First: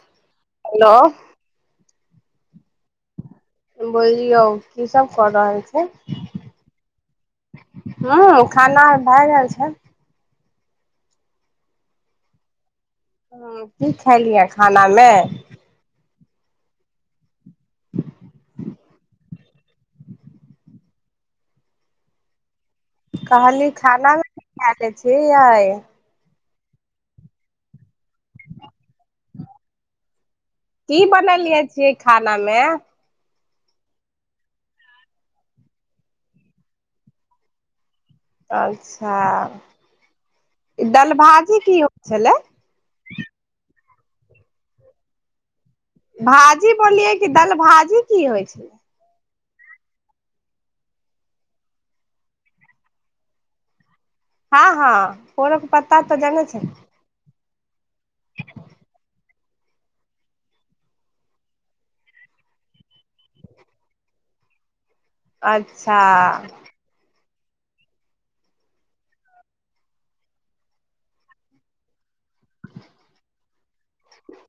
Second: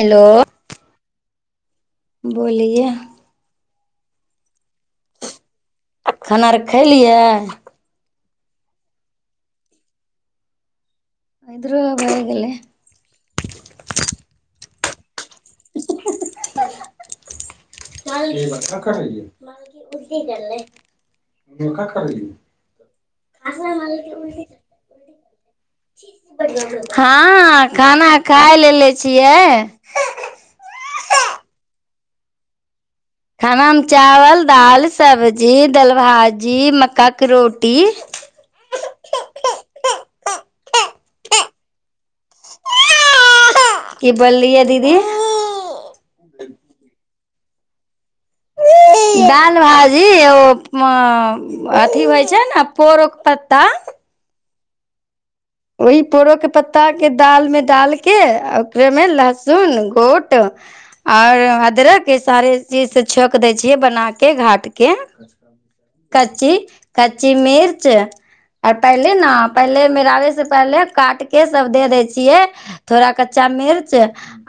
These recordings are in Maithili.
हेलो? हेलो। बोलिेये? बोललियौ, की सब क रहल छै? खाना अर खेलियै? हू, खाना भए गेल छै। इधरो भोए गेलयै। ह, की खेलियै खानामे? उी करल [unintelligible] क करी [unintelligible] कहली, खानामे [unintelligible] खा ले छिय अै? हँ, खाना खााय लेले छियै। की बनेलिये छियै, खाना मे? खानामे, चावल, दाल, सब्जी, दालभाजी, मक्काके रोटी। अच्छा, ई दलभाजी की होइ छलै? कि बलिय दीदी? भाजी बोललियै, कि दलभाजी की होइ छै? दाल भाजी ओ, अथी होइ छै ने, पोरक पत्ता। हँ- हँ, पोरक पत्ता ओहि तऽ पोरो के जानै छै। पत्ता दाल मे डालके, ओकरेमे लहसुन गोट आओर, अदरकके सारे चीज से छौंक दै छियै, बनाके घाटके। अच्छा कची कच्ची मिर्च, और पहले न, पहले मेरा से पहले काट के सब दे दै छै। चिए, थोड़ा कच्चा मिर्च,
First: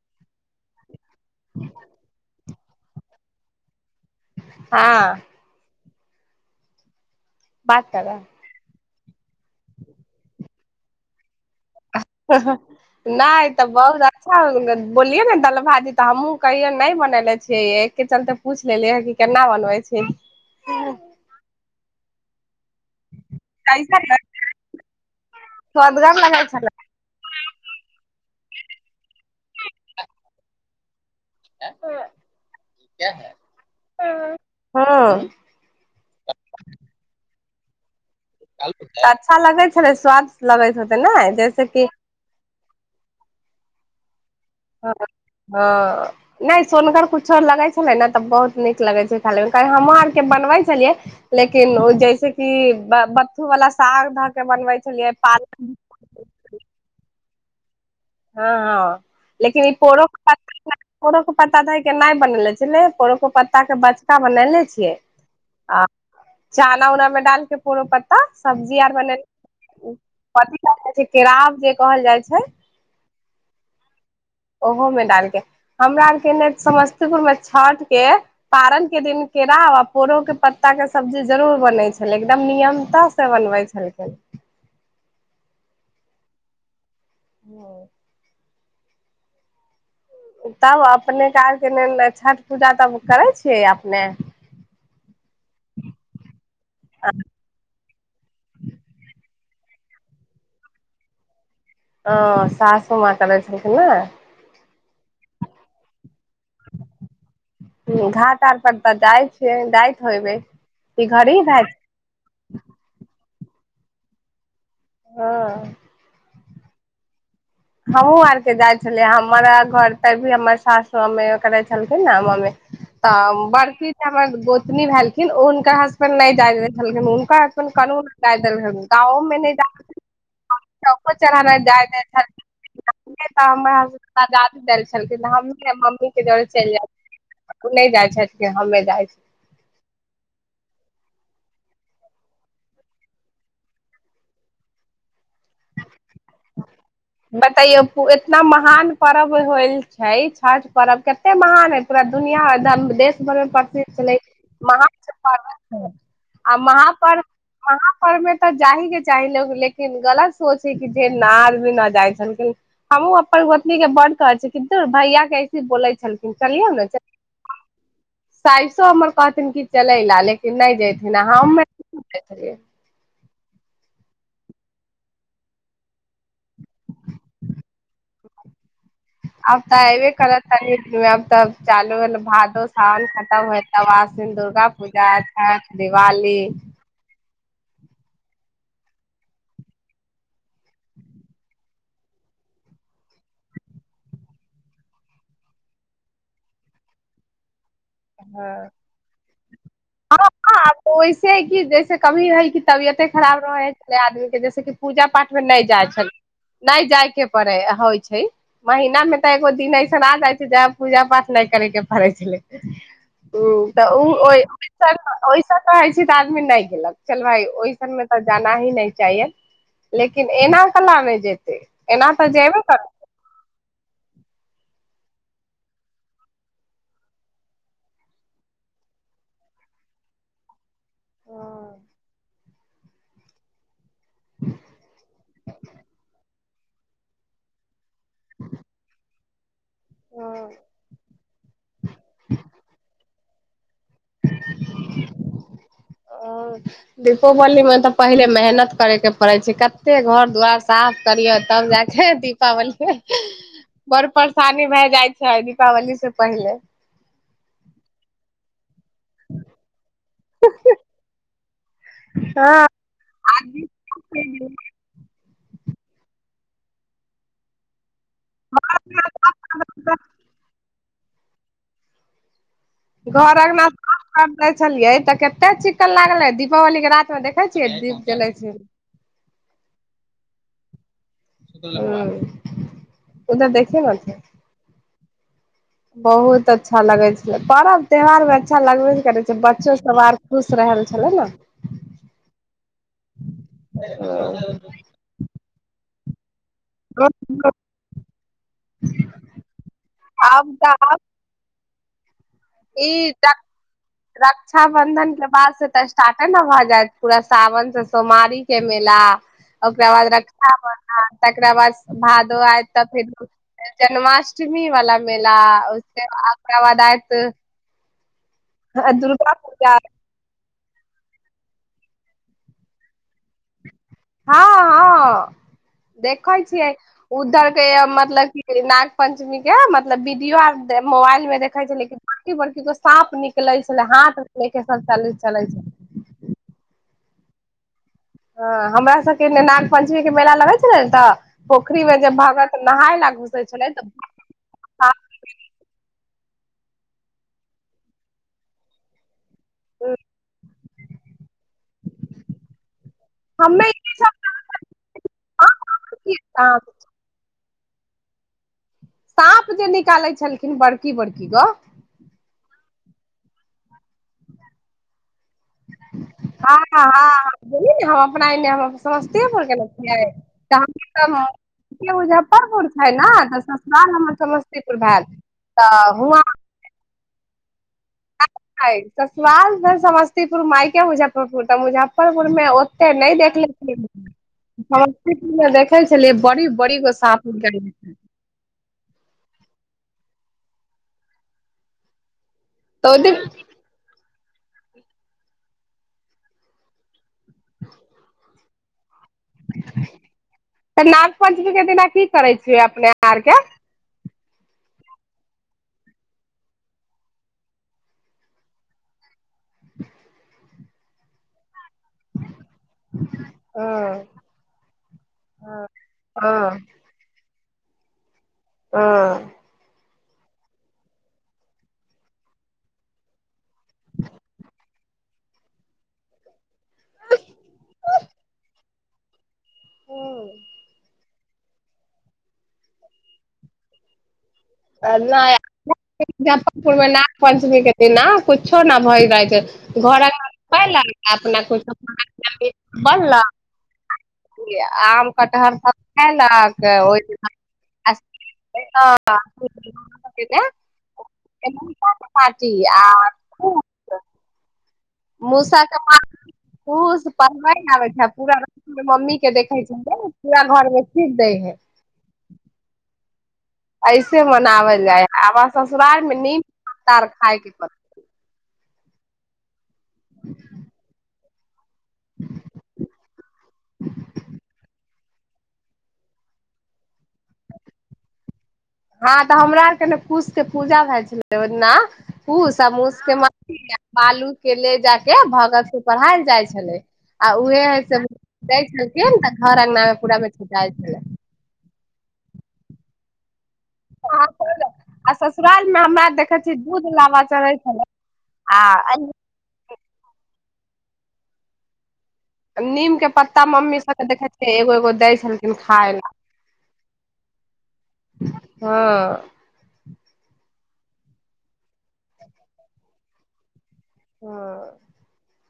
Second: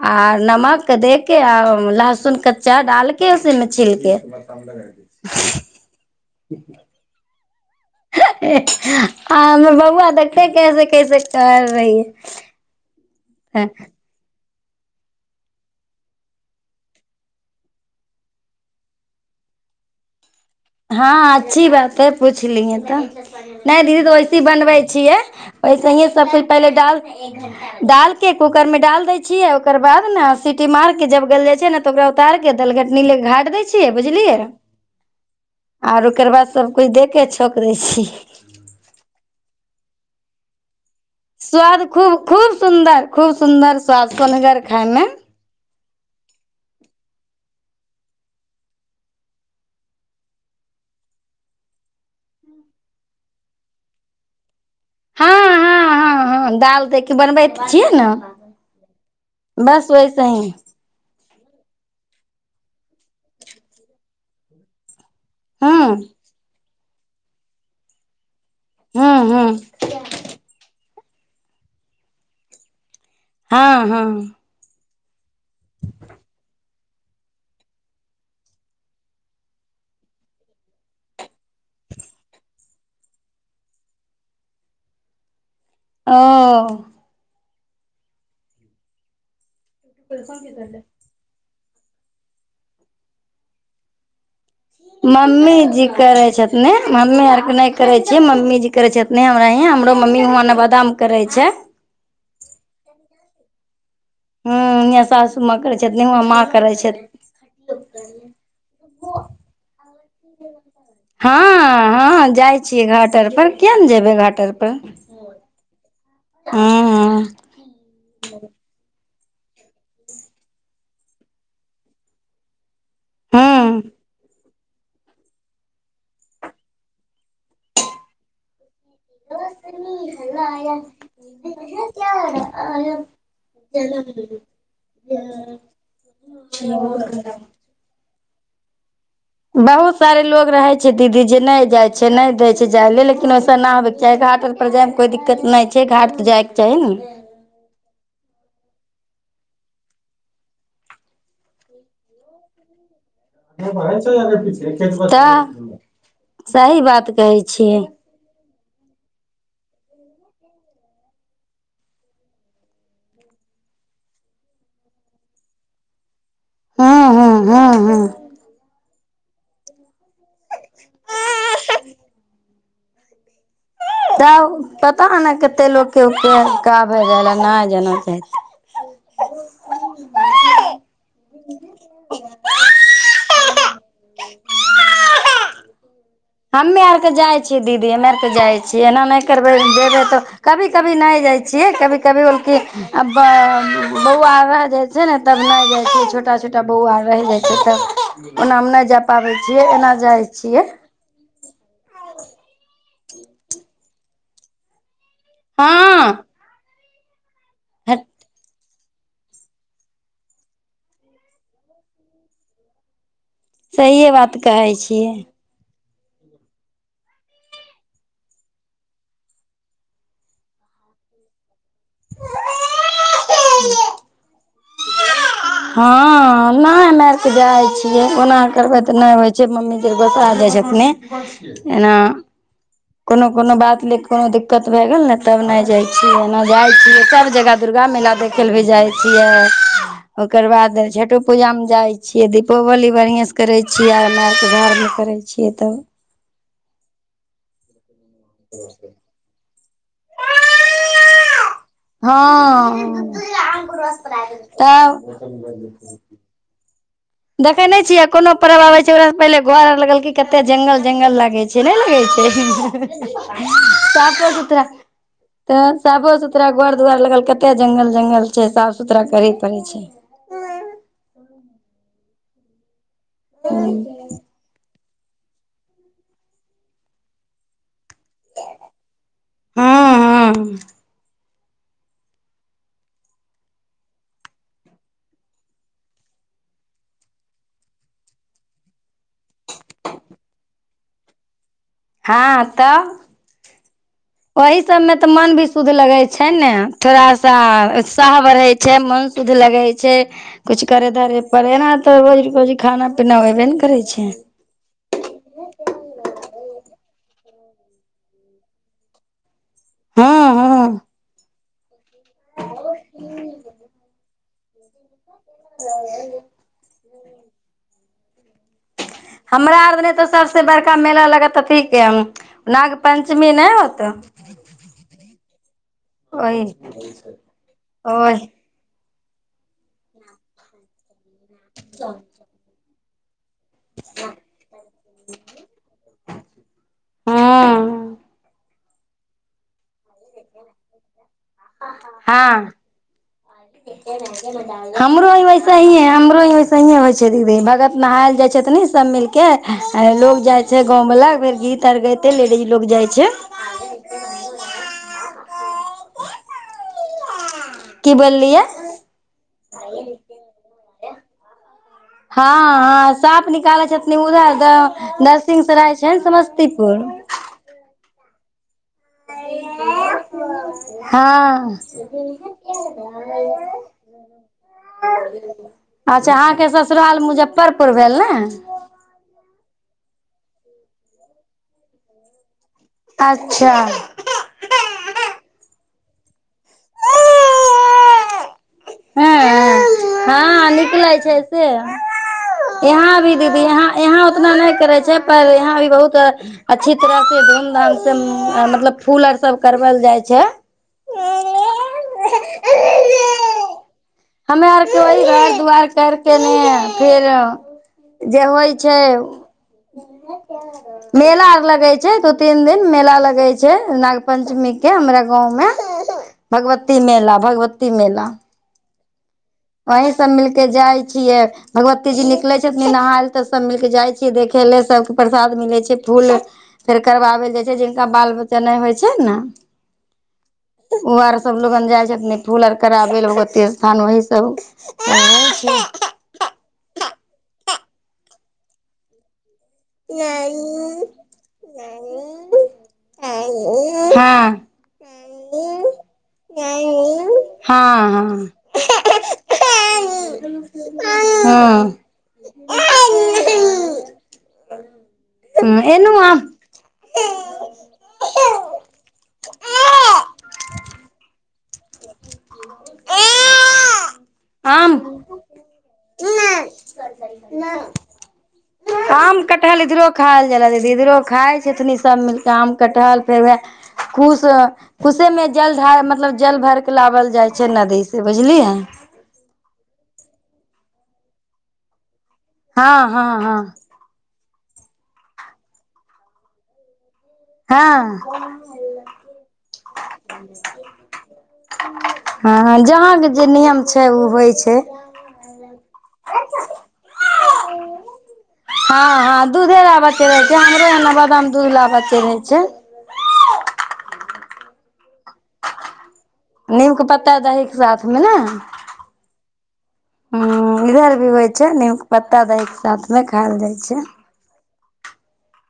आ नमक दे के, आ लहसुन चार डालके, उसीमे छिलके। हँ बात करा आ हमे बौआ देखते, कैसे -कैसे कर रहियै। नहि, तऽ बहुत [unintelligible] बोलियै ने दल भाजी, तऽ हमहूँ कहियै नहि बनने छियै, एकके चलते पूछ लेलिय ह, कि केना बनबै छी? हँ, अच्छी बात है। पुछलियै तऽ, नै दीदी कैसन तऽ वैसी बनबै छियै, वैसेहे स्वदगर सबकोइ लगै पहिले छलै दाल दालके कूकर मे डाल दै छियै, ओकर बाद न सीटी मार के जब गैल जाइ छै ने, तब ओकरा उतार के दलघटनी ले घाट दै छियै, बुझलियै? हँ आर ओकर बाद सबकुछ दे के छौंक दै छी। अच्छा लगै छेलै, स्वाद लगैत हेत स्वाद खूब- खूब सुन्दर, खूब सुन्दर स्वाद सोनघर ह हँ नैय सोनघर कुछो लगै छेलै न, तऽ बहुत नीक लगै छै खामे, हमहूँ आरके बनबै छेलियै। लेकिन ओ जैसेेकी बत बथू वाला साग धऽ के बनबै छेलियै पालक हँ-हँ-हँ दाल दे के बनबैत छियै न? हँ हँ लेकिन ई पोरो ही [unintelligible] पोड़ोके पत्ता धऽ के नै बनेले छेलै, पोड़ोके पत्ता के बचका बनेनेे छियै? हूँ आ चना उनामे डालके पोरो पत्ता सब्जी आर बने हूँ हूँ कथि कहै जाइ छै? केराव जे कहल जाइ छै। हँ -हँ। ओहो मे डालके हमरा ओरके ने समस्तीपुर मे छाठ के पारन के दिन केराव आ पोरो के पत्ता के सब्जी जरूर बनै छेलै। एकदम नियमतह से बनबै [inaudible] ओ [inaudible] तब अपने [unintelligible] छठ पूजा तब करै छियै अपने? मम्मी जी करै छथि ने, मम्मी आरके नै करै छियै मम्मी जी करै छथि ने हमरा यहा, हमरो मम्मी नवादा मे करै छै। ओ सासू माँ करै छलखिन ने? हुम्म हमर सासू माँ करै छथिन, हमर माँ करै छथि। घाट -आर पर तऽ जाइ छियै, जाइत होयबै कि घरही हँ भए हँ जाइ छीयै घाट-आर पर। किया नै जेबै घाट आर पर? हँ [unintelligible] हमहु आर के जाइ छेलिया। हमरा घर तर भी हमर सास मम्मी करै छेलखिन ने मम्मी तऽ हूं बड़की त हमर गोतनी भेल खिन हुनका हसबैंड नै जाय दय छेलखिन, हुनका हसबैंड कनहु न जाय दय छेलखिन। चौको चरहा नहि जाय दै [inaudible] छलखिन तऽ हमर [unintelligible] आजादी दैय छेलखिन तऽ हमहु ने मम्मी के जोरे चलि जाय ओ नैय जाइ छेलखिन हमे जाइ बहुत सारे लोक रहै छै दीदी जे नै जाइ छै, नै दै छै जाय ले, लेकिन ओइ सँ न होइबाक चाही घाट पर जाइमे कोइ दिक्कत नै छै, घाट तऽ जाइके चाही ने। बतइयौ इतना महान पर्व होइल छै, छठि पर्व के कते महान हैय पूरा दुनिया [unintelligible] देश प्रसिद्ध छेलै तऽ [unintelligible] आ सही बात कहै छियै महापरव आओर में तऽ जा ही के चाही, लेकिन गलत सोच हैय कि जे न आदमी न जाइ छेलखिन। हमहु अपन गोतनी के बड कहै छियै, कि धुर भैया कैसे बोलै छल चलियौ न [inaudible] हूं हूं हूं हूं साइसो हमर कहथिन कि चलै लेऽ लेकिन नै जेथिन हम [inaudible] तब पता नै कते लोक के उपका भइ गेल हैय न जाय चाहै आब तऽ एबे करत कनी दिन में आब तऽ चालू भेल भादो साबन खतम भ तब आसिन दुर्गा पूजा छ्ठ दिवाली हम्मे आरके जाइ छियै दीदी हम आरके जाइ छियै एना नहि करबै जेबै तऽ कभी कभी नै जाइ छियै कभी कभी भेल की आ बौआ रहि जाइ छैयने तब नहि जाइ छियै छोटा छोटा बौआ रहि जाइ छैयने तब ओना मे हँ नै जा पबैत छियै एना जाइ छियै। ओइसे कि जैसे कभी रहे कि तबियते खराब रहल आदमी के जैसे कि पूजा पाठ मे नहि जाइ हँ छलखिन नहि जाय के पड़य होइ छैय। महिना मे तऽ एगो दिन ऐसन आ जाइ छैय जे पूजा पाठ नहि करै के पड़य छलै। ह सहिए बात कहै छियै तऽ [unintelligible] रहै छै तऽ आदमी नहि गेलक चल भाय ओहिसन मे तऽ जाना ही नै चाही। लेकिन एना कना नै जेतै एना तऽ जेबे करतै। हँ नहि नहि से जाय छियै ओना करबै त नहि होय छैय मम्मी एक गोटा जे छथिने एना कोनो कोनो बात ले कोनो दिक्कत भए गेल ने तब नहि जाइ छियै एना जाइ छियै सब जगह दुर्गा मेला देखै लए भी जाइ छियै। यऽ ओकर बाद छठो पूजामे जाइ छियै दीपोवली बढ़िएँसँ करै छियै। मारिते झाड़ झूर करै छियै तऽ। ओ दीपवलीमे तऽ पहिले मेहनत करयके पड़ै छैय कते घर दुआर साफ करियो तब जा कऽ दीपावलीके हँ बड़ परेशानी भए तब जाइ छैय दीपावली से पहिले। देखेने छियै। कोनो परव आबै छै ओकरासँ पहिले घर आर लगलकै कते जंगल जंगल लागै छैय नै लगै छैय। हँ साफो सुथरा तऽ साफो सुथरा घर दुआर लगल कते जंगल जंगल छैय साफ सुथरा करै पड़ै छैय। घर अंगना साफ करै छलियै तऽ कते चिक्कन लागलै दीपावली के रात मे देखै छियै दीप जलै छैय। हँ हँ। ह [unintelligible] बहुत अच्छा लगै छैय पर्व त्यौहारमे अच्छा लगबे ने करै छैय बच्चो सब आर खुश रहल छलै न। हँ तऽ ओहि सबमे तऽ मन भी शुद्ध लगै छैय ने। थोड़ा सा उत्साह बढ़ै छैय मन शुद्ध लगै छैय आब कुछ तऽ करै आब धरे पर एना तऽ रोज रोज खाना पीना होयबे ने करै छैय। रक्षाबंधन के बाद से तऽ स्टार्टे ने भऽ जायत पूरा सावन से सोमवारी के मेला ओकरा बाद हँ रक्षा हँ बंधन तकरा बाद भादव आयत तऽ फिर जन्माष्टमी वाला मेला ओयके ओकरा वाद आयत दुर्गा हमरा पूजा आरदने तऽ सबसे बड़का मेला लगत अथी के ह नाग पंचमी नहि होत हँ हँ देखै ओहि छियै उधर के ओहि मतलब कि नाग पंचमी के मतलब वीडियो आर मोबाइल मे देखै छेलियै बड़की बड़की के साँप नि कलै छलै हाथ ले के सब चलै छलै। हँ। हँ हमरा सबके न नाग पञ्चमी के मेला लगै छलै, ने तऽ पोखरी मे जब भगत नहाय ला घुसे छलै तऽ। ह ब। हमरो ही वैसेहिे हमरो ही वैसे होइ छै, दीदी भगत नहायलै जाइ छै, तऽ नहि सब मिल के। लोग जाय छै, गाँंव वला फेर गीत आर गइते लेडीज लोग जाय छै। हममे इ। क त। कि बोललियै। साँप जे निकालै छलखिन बड़की बड़की गो। हँ हँ सांप निकालै छथिन उधर दरसिंह सराय छै ने हँ समस्तीपुर। हँ बोली दे ह अपना एने है। समस्तीपुर गेले छियै, तऽ हम हँ मुजफ्फरपुर छै ने तऽ ससुराल हमर। समस्तीपुर भेल तऽ अच्छा हुवा। अहाँके ससुराल मुजफ्फरपुर भेल ने। ससुराल भेल समस्तीपुर मायके मुजफ्फरपुर तऽ मुजफ्फरपुर मे। त नहि अच्छा देखलेखिन। समस्तीपुर मे देखै छलियै बड़ी बड़ी गो सांप आओर के। ह हँ निकलै छै से यहाँ तऽ ओहि भी दीदी दिन यहाँ। यहाँ उतना नहि करै छै पर यहाँ अभी बहुत। अच्छी तरह से धूमधाम से मतलब फूल आर सब करवल जाय छै। तऽ नाग पञ्चमी के दिना की करै छियै अपने आरके। हमे आरके ओहि घर दुआर कर के ने फिर। जे होइ छै, मेला आर लगै छै। छै दू तीन दिन मेला लगै छै, हँ नाग पञ्चमी के हमरा गाँव मे। हँ हँ भगवती मेला भगवती मेला। ह। वहीं सब मिलके जाय छियै, भगवती जी निकले छथिन नहाय। तऽ सब मिलके जाइ छीयै देखे ले सब। प्रसाद मिलै छै, फूल फेर करबाबै ल जाइ छै, जिनका बाल बच्चा नहि होइ छै ने। ओ आर सब लोगन जाइ छथिन, फूल आर कराबै भगती स्थान वह सब। नहि मुजफ्फरपुरमे नाग पञ्चमीक के दिन ने कुछो न भय जाइत छै। घर आंगन पलक अपना हँ कछ बनलक। हँ आम कटहर सब खैलक ओर दिना। हँ हँ। पार्टी आ। ह। मौसा के पढ़बे आबै छै पूरा। मम्मी के देखै छै पूरा घरमे फिर दै है। ऐसे आम मनाओल जाइ है, आब ससुरार मे नीम पत खायके प। आम कटहल इधरो खायएल जा दीदी इधरो खाइ छै तनी। सब मिलके आम कटहल फेर वह कुश कुशे मे जल डार मतलब जल भरके। लाओल जाइ छै, नदी से बुझलियै। हँ तऽ हमरा आरके ने कूश के पूजा भए छलै, ओना कूश हँ आसके हँ म। हँ बालू के ले ज के भगत से पढ़ायल जाइ छले। आ उहे ह से हँ दै छलखिन तऽ घर अंगना मे पूरा में छुटा छलै। ह जहाँके जे नियम छै ओ अहाँ होइ छै। कहलहुँ, आ ससुराल में हमरा देखे छीै दूध लाबा चे छले। हँ हँ दूधे लाबे रहे छै हमरे ए ब मे दूध लाबे रहय छै। नीम के पत्ता मम्मी सब के देखे छियै एगो एगो दै छल। नीमके पत्ता दही के साथमे ने। हँ इधर भी होइ छै नीमके पत्ता दहके साथमे खाएल जाइ छै। ह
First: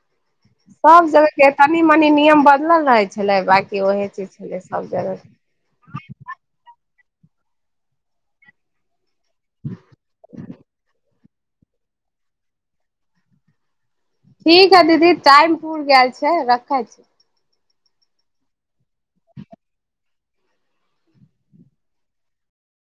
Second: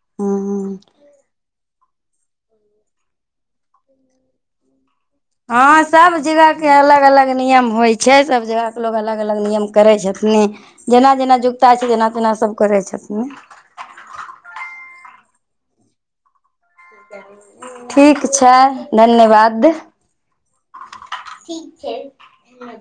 ह सब जगह के। तनी मनी नियम बदलल रहै छलै बाँकी ओएहे चीज छलै सभ जगह। हँं सब जगह के अलग अलग नियम होय छै सब जगह के लोग अलग। अलग अलग नियम करै छथिन जेना जेना जुगता छै तना तेना सब करै छथिन। ठीक है दीदी टाइम पूुर गेल छै। रखे छी ठ। ठीक छै धन्यवाद ठ छै।